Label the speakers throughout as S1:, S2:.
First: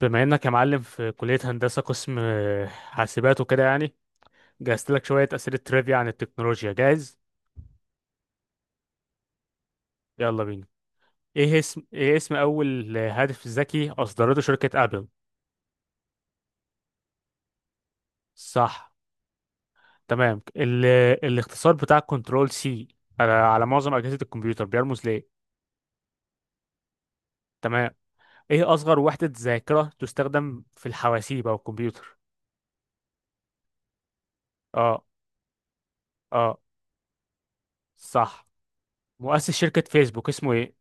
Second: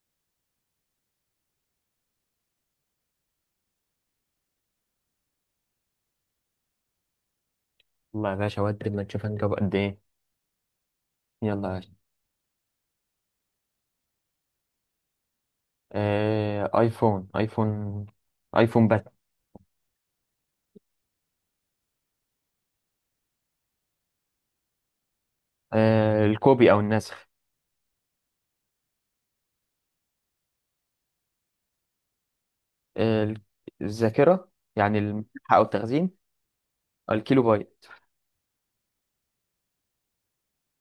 S1: بما انك يا معلم في كلية هندسة قسم حاسبات وكده يعني، جهزت لك شوية أسئلة ترivia عن التكنولوجيا. جاهز؟
S2: والله يا باشا، ودي ما تشوف هنجيب قد ايه.
S1: يلا بينا.
S2: يلا
S1: ايه
S2: يا
S1: اسم
S2: باشا.
S1: ايه اسم اول هاتف ذكي اصدرته شركة ابل؟
S2: ايفون ايفون. ايفون
S1: صح.
S2: بس.
S1: تمام. الاختصار بتاع كنترول سي على... على معظم أجهزة الكمبيوتر بيرمز ليه؟
S2: الكوبي او النسخ.
S1: تمام. ايه اصغر وحدة ذاكرة تستخدم في الحواسيب او الكمبيوتر؟
S2: آه ال- الذاكرة يعني
S1: اه.
S2: المساحة او التخزين.
S1: اه.
S2: الكيلو بايت.
S1: صح. مؤسس شركة فيسبوك اسمه ايه؟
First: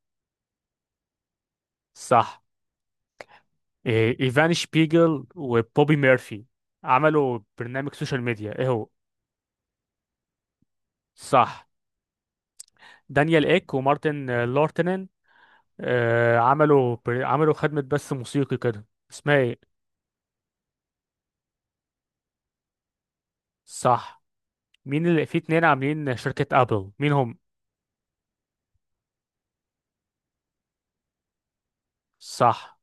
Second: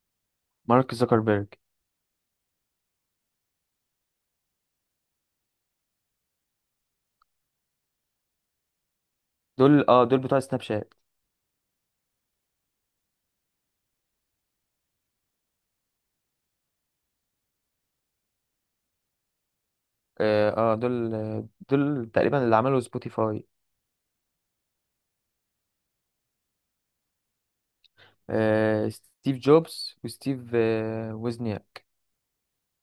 S2: مارك زوكربيرج.
S1: صح. إيه، ايفان شبيجل وبوبي ميرفي عملوا برنامج سوشيال ميديا، ايه هو؟
S2: دول بتوع سناب شات.
S1: صح. دانيال ايك ومارتن لورتنن عملوا خدمة بث موسيقي كده، اسمها ايه؟
S2: دول تقريبا اللي عملوا سبوتيفاي.
S1: صح. مين اللي في اتنين عاملين شركة ابل، مين هم؟
S2: ستيف جوبز وستيف وزنياك.
S1: صح.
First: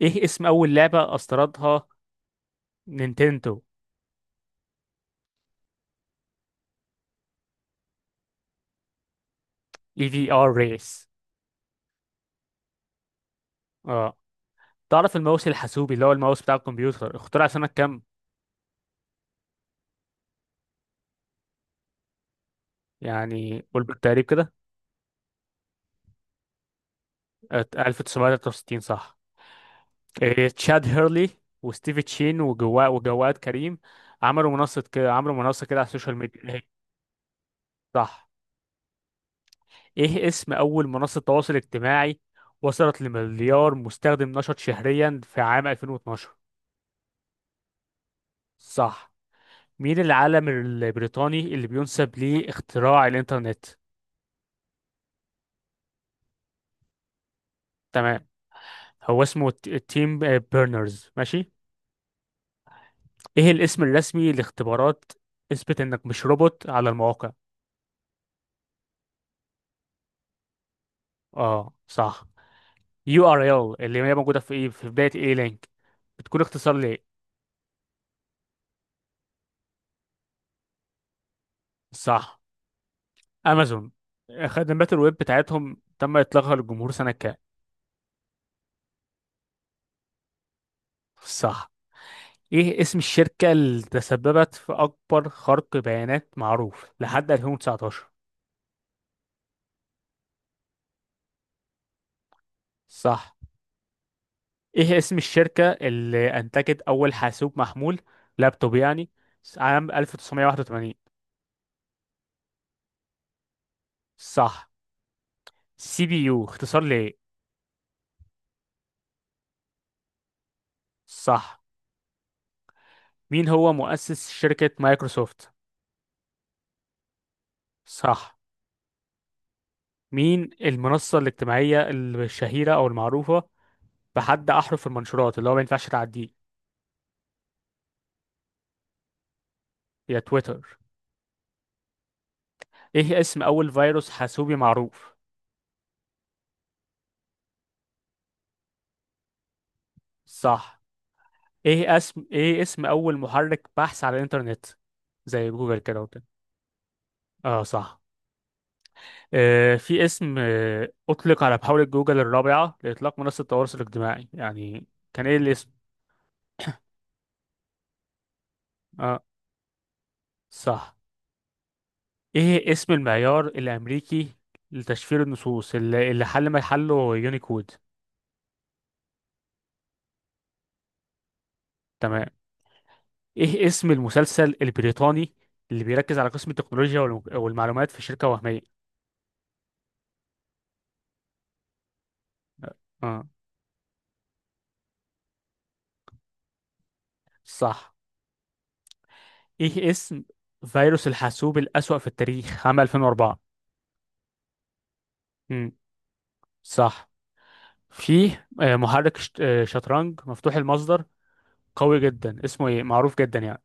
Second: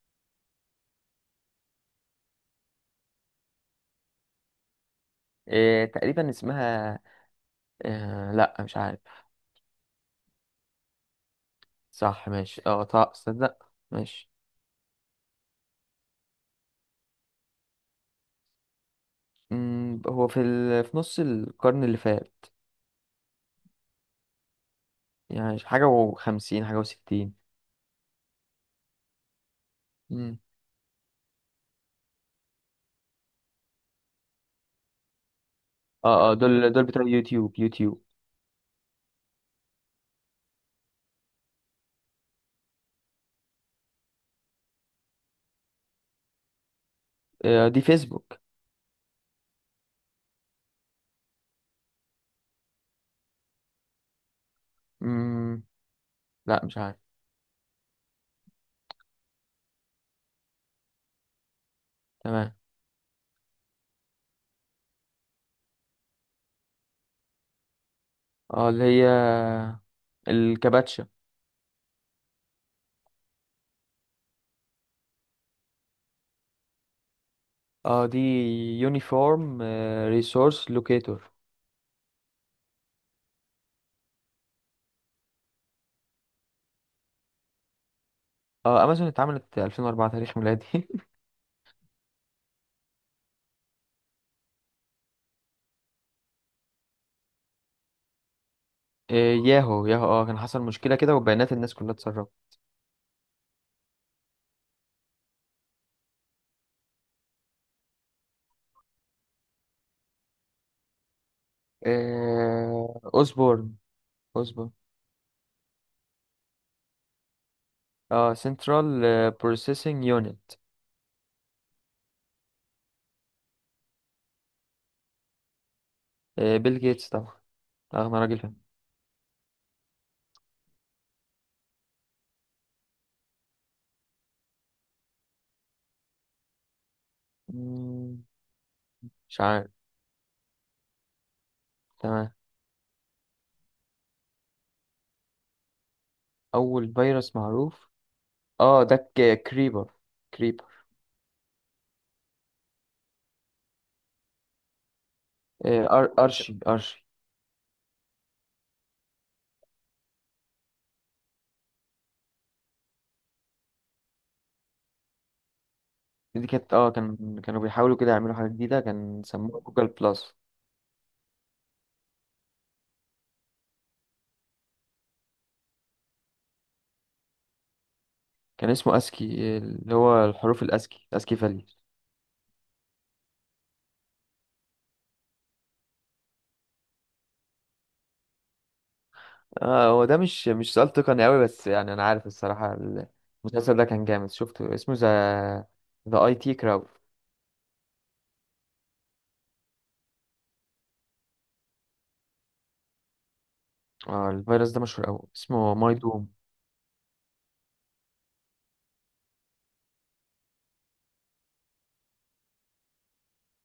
S1: ايه اسم اول لعبة اصدرتها نينتندو؟
S2: تقريبا اسمها. لا مش عارف.
S1: اي في ار ريس.
S2: صح ماشي، طه صدق
S1: اه.
S2: ماشي.
S1: تعرف الماوس الحاسوبي، اللي هو الماوس بتاع الكمبيوتر، اخترع سنة كام؟
S2: مم، هو في نص القرن اللي فات.
S1: يعني قول بالتقريب كده.
S2: يعني حاجة وخمسين، حاجة وستين.
S1: 1963، صح؟
S2: مم.
S1: إيه، تشاد هيرلي وستيفي تشين وجواد كريم عملوا منصة كده على السوشيال
S2: اه
S1: ميديا، اللي هي؟
S2: دول بتوع يوتيوب يوتيوب.
S1: صح. ايه اسم اول منصة تواصل اجتماعي وصلت لمليار مستخدم نشط شهريا في عام 2012؟
S2: دي فيسبوك.
S1: صح. مين العالم البريطاني اللي بينسب ليه اختراع الانترنت؟
S2: مم. لا مش عارف.
S1: تمام. هو اسمه تيم بيرنرز. ماشي.
S2: تمام.
S1: ايه الاسم الرسمي لاختبارات اثبت انك مش روبوت على المواقع؟
S2: اه اللي هي الكباتشا.
S1: اه، صح. يو ار ال، اللي هي موجوده في ايه، في بدايه ايه لينك، بتكون اختصار لايه؟
S2: اه دي يونيفورم ريسورس لوكيتور.
S1: صح. امازون، خدمات الويب بتاعتهم تم اطلاقها للجمهور سنه كام؟
S2: اه امازون اتعملت 2004 تاريخ ميلادي.
S1: صح. ايه اسم الشركه اللي تسببت في اكبر خرق بيانات معروف لحد 2019؟
S2: ياهو ياهو، كان حصل مشكلة كده وبيانات الناس كلها اتسربت.
S1: صح. ايه اسم الشركه اللي انتجت اول حاسوب محمول، لابتوب يعني، عام 1981؟
S2: اوسبورن.
S1: صح.
S2: اوسبورن.
S1: سي بي يو اختصار لايه؟
S2: اه سنترال بروسيسنج يونت.
S1: صح. مين هو مؤسس شركه مايكروسوفت؟
S2: بيل جيتس طبعا. أغنى
S1: صح.
S2: راجل في.
S1: مين المنصة الاجتماعية الشهيرة أو المعروفة بحد أحرف المنشورات اللي هو ما ينفعش تعديه؟
S2: مم، مش عارف.
S1: هي تويتر.
S2: تمام.
S1: إيه اسم أول فيروس حاسوبي معروف؟
S2: أول فيروس معروف. كريبر. كريبر.
S1: صح. إيه اسم أول محرك بحث على الإنترنت، زي جوجل
S2: آه،
S1: كده
S2: أر
S1: وكده؟
S2: أرشي أرشي.
S1: آه، صح. آه، في اسم آه أطلق على محاولة جوجل الرابعة لإطلاق منصة التواصل الاجتماعي، يعني كان إيه الاسم؟
S2: دي كانت، كانوا بيحاولوا كده يعملوا حاجة جديدة،
S1: آه،
S2: كان سموه جوجل بلس.
S1: صح. إيه اسم المعيار الأمريكي لتشفير النصوص اللي حل ما يحله يونيكود؟
S2: كان اسمه أسكي، اللي هو الحروف الأسكي، أسكي فاليو.
S1: تمام. ايه اسم المسلسل البريطاني اللي بيركز على قسم التكنولوجيا والمعلومات في شركة وهمية؟
S2: اه هو ده مش سؤال تقني أوي، بس يعني أنا عارف
S1: اه.
S2: الصراحة.
S1: آه،
S2: المسلسل ده كان جامد شفته، اسمه ذا، أي تي كراود.
S1: صح. ايه اسم فيروس الحاسوب الأسوأ في التاريخ عام 2004؟
S2: اه الفيروس ده مشهور أوي،
S1: امم
S2: اسمه ماي دوم.
S1: صح. فيه محرك شت- آه، شطرنج مفتوح المصدر قوي جدا، اسمه ايه؟ معروف جدا يعني.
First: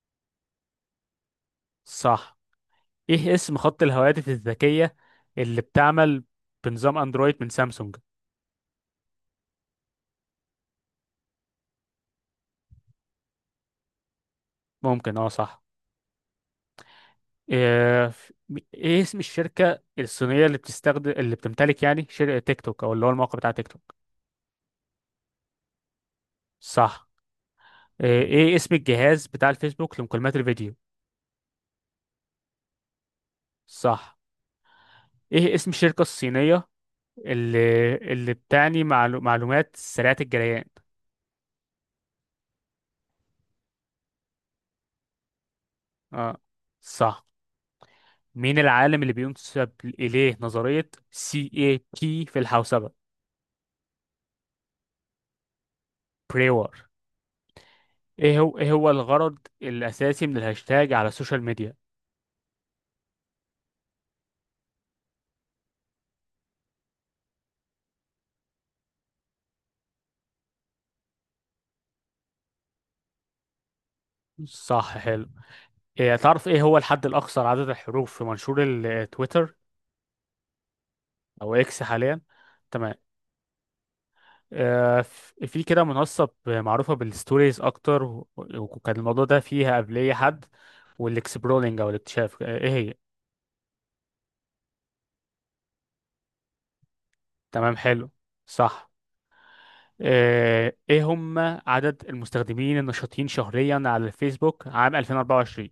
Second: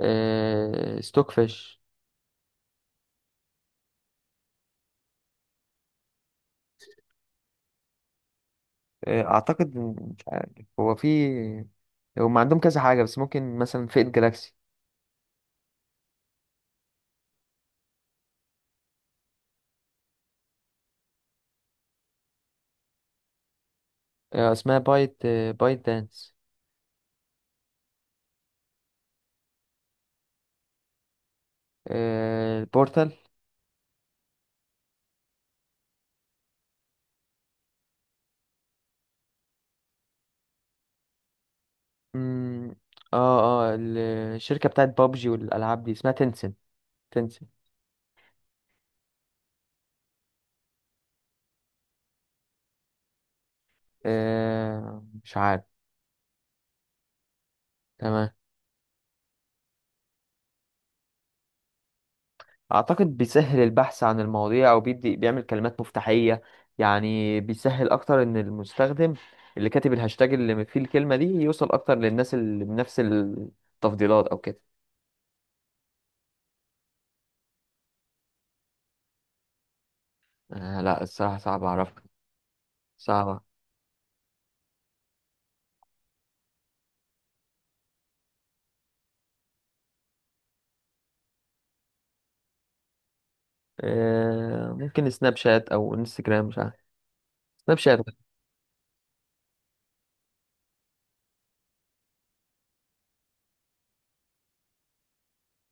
S2: ستوك فيش.
S1: صح. ايه اسم خط الهواتف الذكية اللي بتعمل بنظام اندرويد من سامسونج؟
S2: اعتقد مش عارف. هو في. هم عندهم كذا حاجه، بس ممكن مثلا فئه جالاكسي.
S1: ممكن اه، صح. ايه إيه اسم الشركة الصينية اللي بتستخدم، اللي بتمتلك يعني شركة تيك توك او اللي هو الموقع بتاع تيك توك؟
S2: اسمها بايت دانس.
S1: صح. إيه اسم الجهاز بتاع الفيسبوك لمكالمات الفيديو؟
S2: البورتال.
S1: صح. ايه اسم الشركة الصينية اللي بتعني معلومات سريعة الجريان؟
S2: مم، اه اه ال- الشركه بتاعت بابجي والالعاب دي اسمها
S1: اه،
S2: تنسن.
S1: صح.
S2: تنسن.
S1: مين العالم اللي بينسب إليه نظرية سي اي تي في الحوسبة؟
S2: مش عارف.
S1: بريور.
S2: تمام.
S1: ايه هو الغرض الأساسي من الهاشتاج على السوشيال ميديا؟
S2: اعتقد بيسهل البحث عن المواضيع او بيدي بيعمل كلمات مفتاحيه. يعني بيسهل اكتر ان المستخدم اللي كاتب الهاشتاج اللي فيه الكلمه دي يوصل اكتر للناس اللي بنفس التفضيلات او كده.
S1: صح، حلو. إيه، تعرف ايه هو الحد الاقصر عدد الحروف في منشور التويتر
S2: لا الصراحة
S1: او
S2: صعب
S1: اكس
S2: أعرفها.
S1: حاليا؟ تمام.
S2: صعبة.
S1: في كده منصه معروفه بالستوريز اكتر وكان الموضوع ده فيها قبليه حد، والاكسبرولينج او الاكتشاف، ايه هي؟
S2: ممكن سناب شات أو انستجرام، مش عارف.
S1: تمام،
S2: سناب شات.
S1: حلو. صح. ايه هم عدد المستخدمين النشطين شهريا على الفيسبوك عام 2024؟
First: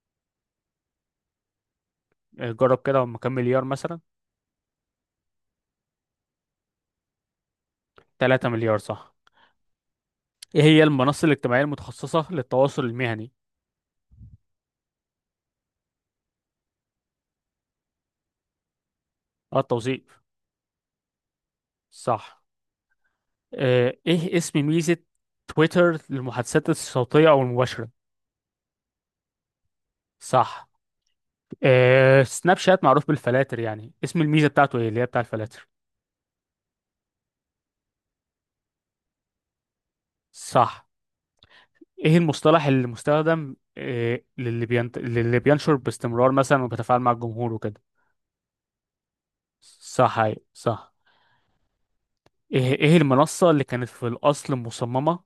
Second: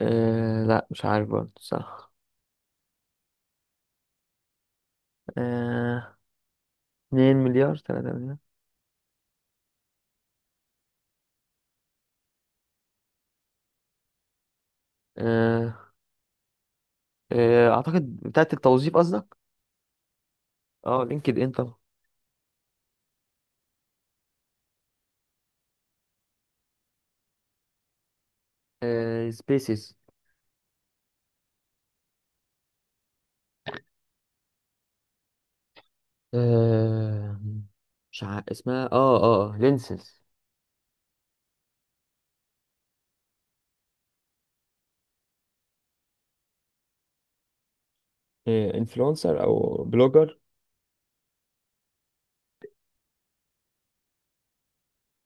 S2: لا مش عارف برضه، صح.
S1: جرب كده هم كام مليار مثلا؟
S2: آه 2 مليار، 3 مليار.
S1: 3 مليار، صح. ايه هي المنصه الاجتماعيه المتخصصه للتواصل المهني؟
S2: آه أعتقد بتاعت التوظيف قصدك.
S1: اه، التوظيف.
S2: اه لينكد إن طبعا.
S1: صح. ايه اسم ميزة تويتر للمحادثات الصوتية او المباشرة؟
S2: سبيسيس.
S1: صح. سناب شات معروف بالفلاتر، يعني اسم الميزة بتاعته ايه اللي هي بتاع الفلاتر؟
S2: آه مش عارف اسمها، لينسز.
S1: صح. ايه المصطلح اللي مستخدم للي بينشر باستمرار مثلا وبيتفاعل مع الجمهور وكده؟
S2: إيه، انفلونسر او
S1: صح، أيوة،
S2: بلوجر.
S1: صح. ايه المنصة اللي كانت في الاصل مصممة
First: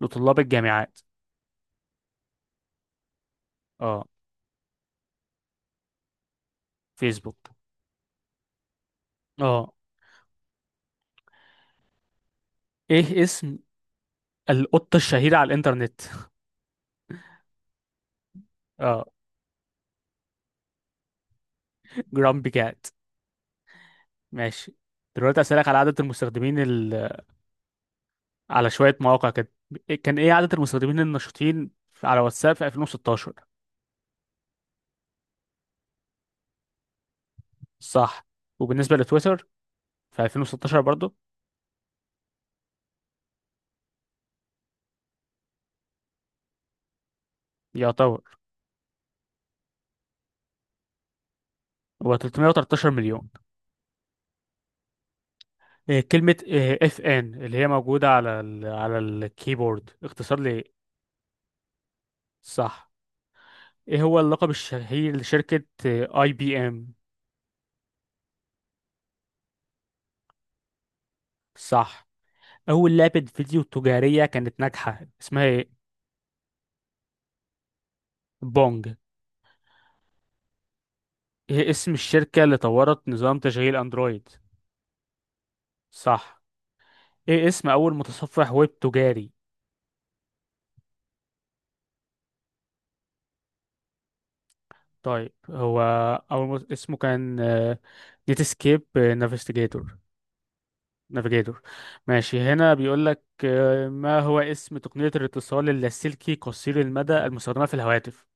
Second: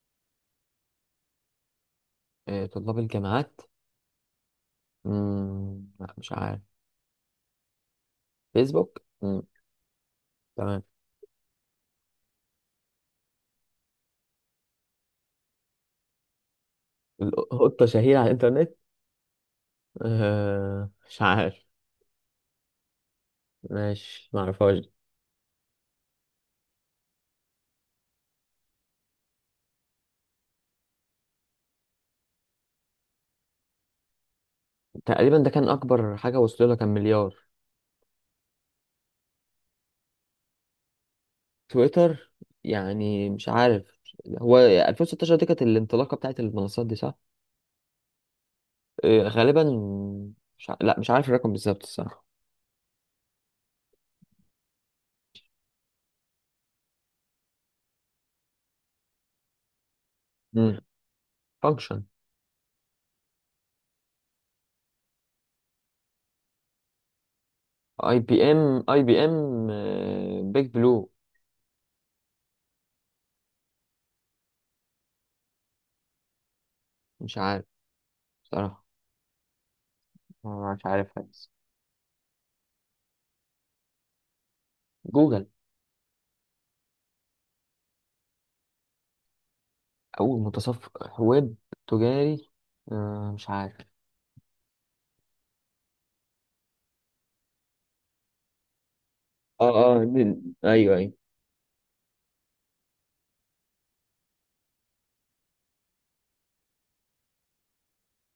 S1: لطلاب الجامعات؟
S2: طلاب الجامعات.
S1: اه،
S2: لا مش عارف.
S1: فيسبوك.
S2: فيسبوك، مم.
S1: اه.
S2: تمام.
S1: ايه اسم القطة الشهيرة على الانترنت؟
S2: القطة شهيرة على الإنترنت.
S1: اه.
S2: مش عارف.
S1: جرامبي كات.
S2: ماشي،
S1: ماشي.
S2: معرفهاش.
S1: دلوقتي أسألك على عدد على شوية مواقع كده. كان إيه عدد المستخدمين النشطين على واتساب في 2016؟
S2: تقريبا ده كان أكبر حاجة وصل لها، كان مليار.
S1: صح. وبالنسبة لتويتر في 2016 برضو؟
S2: تويتر. يعني مش عارف. هو 2016 دي كانت الانطلاقة بتاعت المنصات دي، صح؟
S1: يعتبر.
S2: غالبا. مش ع... لا مش عارف الرقم بالظبط
S1: هو
S2: الصراحة.
S1: 313 مليون. إيه كلمة اف ان اللي هي موجودة على على الكيبورد اختصار لإيه؟
S2: مم. فانكشن.
S1: صح. إيه هو اللقب الشهير لشركة اي بي ام؟
S2: اي بي ام اي بي ام. بيج بلو.
S1: صح. أول لعبة فيديو تجارية كانت ناجحة اسمها إيه؟
S2: مش عارف. صراحة
S1: بونج.
S2: أنا مش عارفها بس.
S1: ايه اسم الشركة اللي طورت نظام تشغيل اندرويد؟
S2: جوجل.
S1: صح. ايه اسم اول متصفح ويب تجاري؟
S2: أول متصفح ويب تجاري. مش عارف.
S1: طيب، هو اسمه كان نيتسكيب
S2: اه
S1: نافيجيتور.
S2: اه دي- ايوه.
S1: نافيجيتور. ماشي. هنا بيقول لك ما هو اسم تقنية الاتصال اللاسلكي قصير المدى المستخدمة في الهواتف،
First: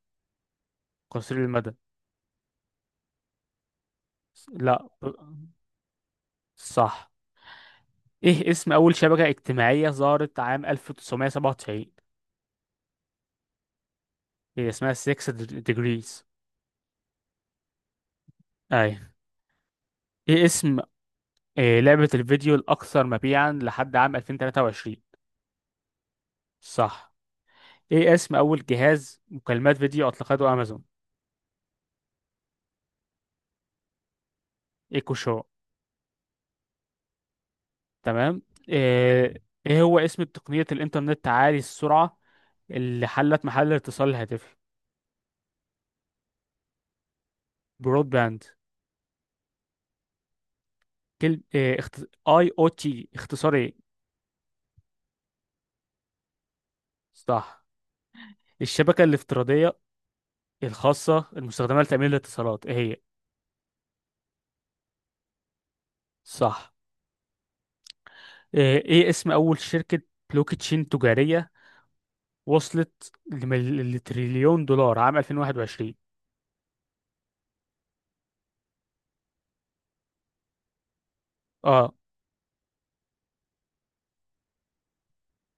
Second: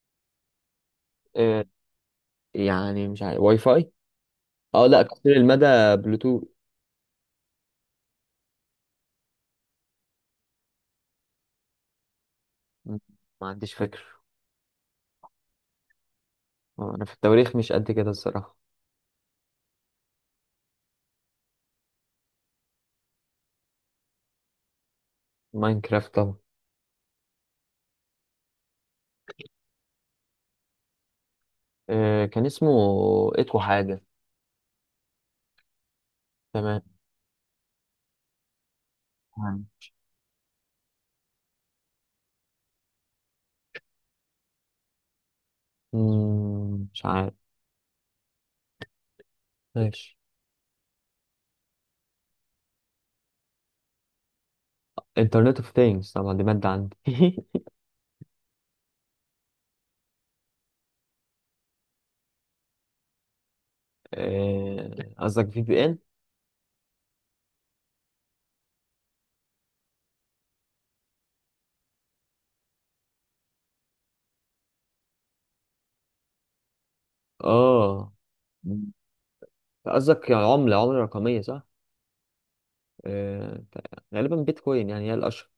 S1: قصير
S2: ايوه.
S1: المدى؟
S2: يعني مش عارف، واي فاي. اه
S1: لا
S2: لا قصير المدى، بلوتوث.
S1: صح. ايه اسم اول شبكة اجتماعية ظهرت عام 1997؟
S2: م- ما عنديش فكرة.
S1: هي اسمها 6 degrees.
S2: انا في التواريخ مش قد كده الصراحة.
S1: اي. ايه اسم إيه لعبة الفيديو الأكثر مبيعا لحد عام 2023؟
S2: ماينكرافت طبعا.
S1: صح. إيه اسم أول جهاز مكالمات فيديو أطلقته أمازون؟
S2: كان اسمه اتو حاجة.
S1: إيكو شو.
S2: تمام.
S1: تمام. إيه
S2: تمام.
S1: إيه هو اسم تقنية الإنترنت عالي السرعة اللي حلت محل الاتصال الهاتفي؟
S2: مش عارف.
S1: برود باند.
S2: ماشي.
S1: كلمة إيه اي او تي اختصار إيه؟
S2: انترنت اوف ثينجز طبعا، دي مادة عندي.
S1: صح. الشبكة الافتراضية الخاصة المستخدمة لتأمين الاتصالات، إيه هي؟
S2: قصدك في بي ان.
S1: صح. إيه اسم أول شركة بلوك تشين تجارية وصلت لتريليون دولار عام 2021؟
S2: اه مم. قصدك يعني عملة رقمية صح.
S1: اه،
S2: آه، غالبا بيتكوين، يعني هي الأشهر.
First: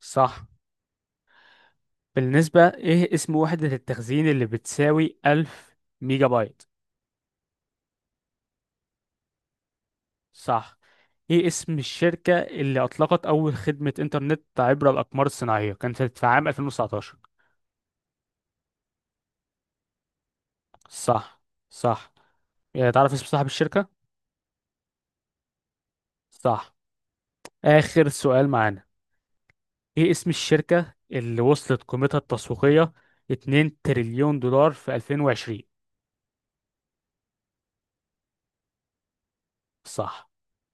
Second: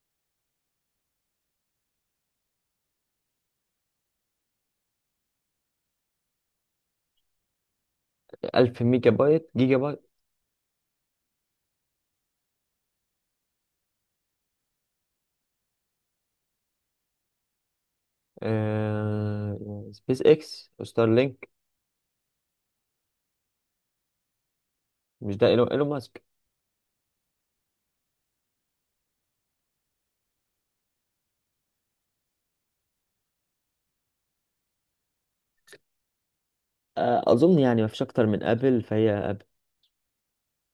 S1: صح. بالنسبة، ايه اسم وحدة التخزين اللي بتساوي 1000 ميجا بايت؟
S2: 1000 ميجا بايت، جيجا بايت.
S1: صح. ايه اسم الشركة اللي اطلقت اول خدمة انترنت عبر الاقمار الصناعية، كانت في عام 2019؟
S2: سبيس اكس وستار
S1: صح،
S2: لينك.
S1: صح. يعني تعرف اسم صاحب الشركة؟
S2: مش ده إيلون ماسك.
S1: صح. اخر سؤال معانا. ايه اسم الشركة اللي وصلت قيمتها التسويقية 2 تريليون دولار في 2020؟
S2: اظن يعني ما فيش اكتر من ابل، فهي ابل.
S1: صح.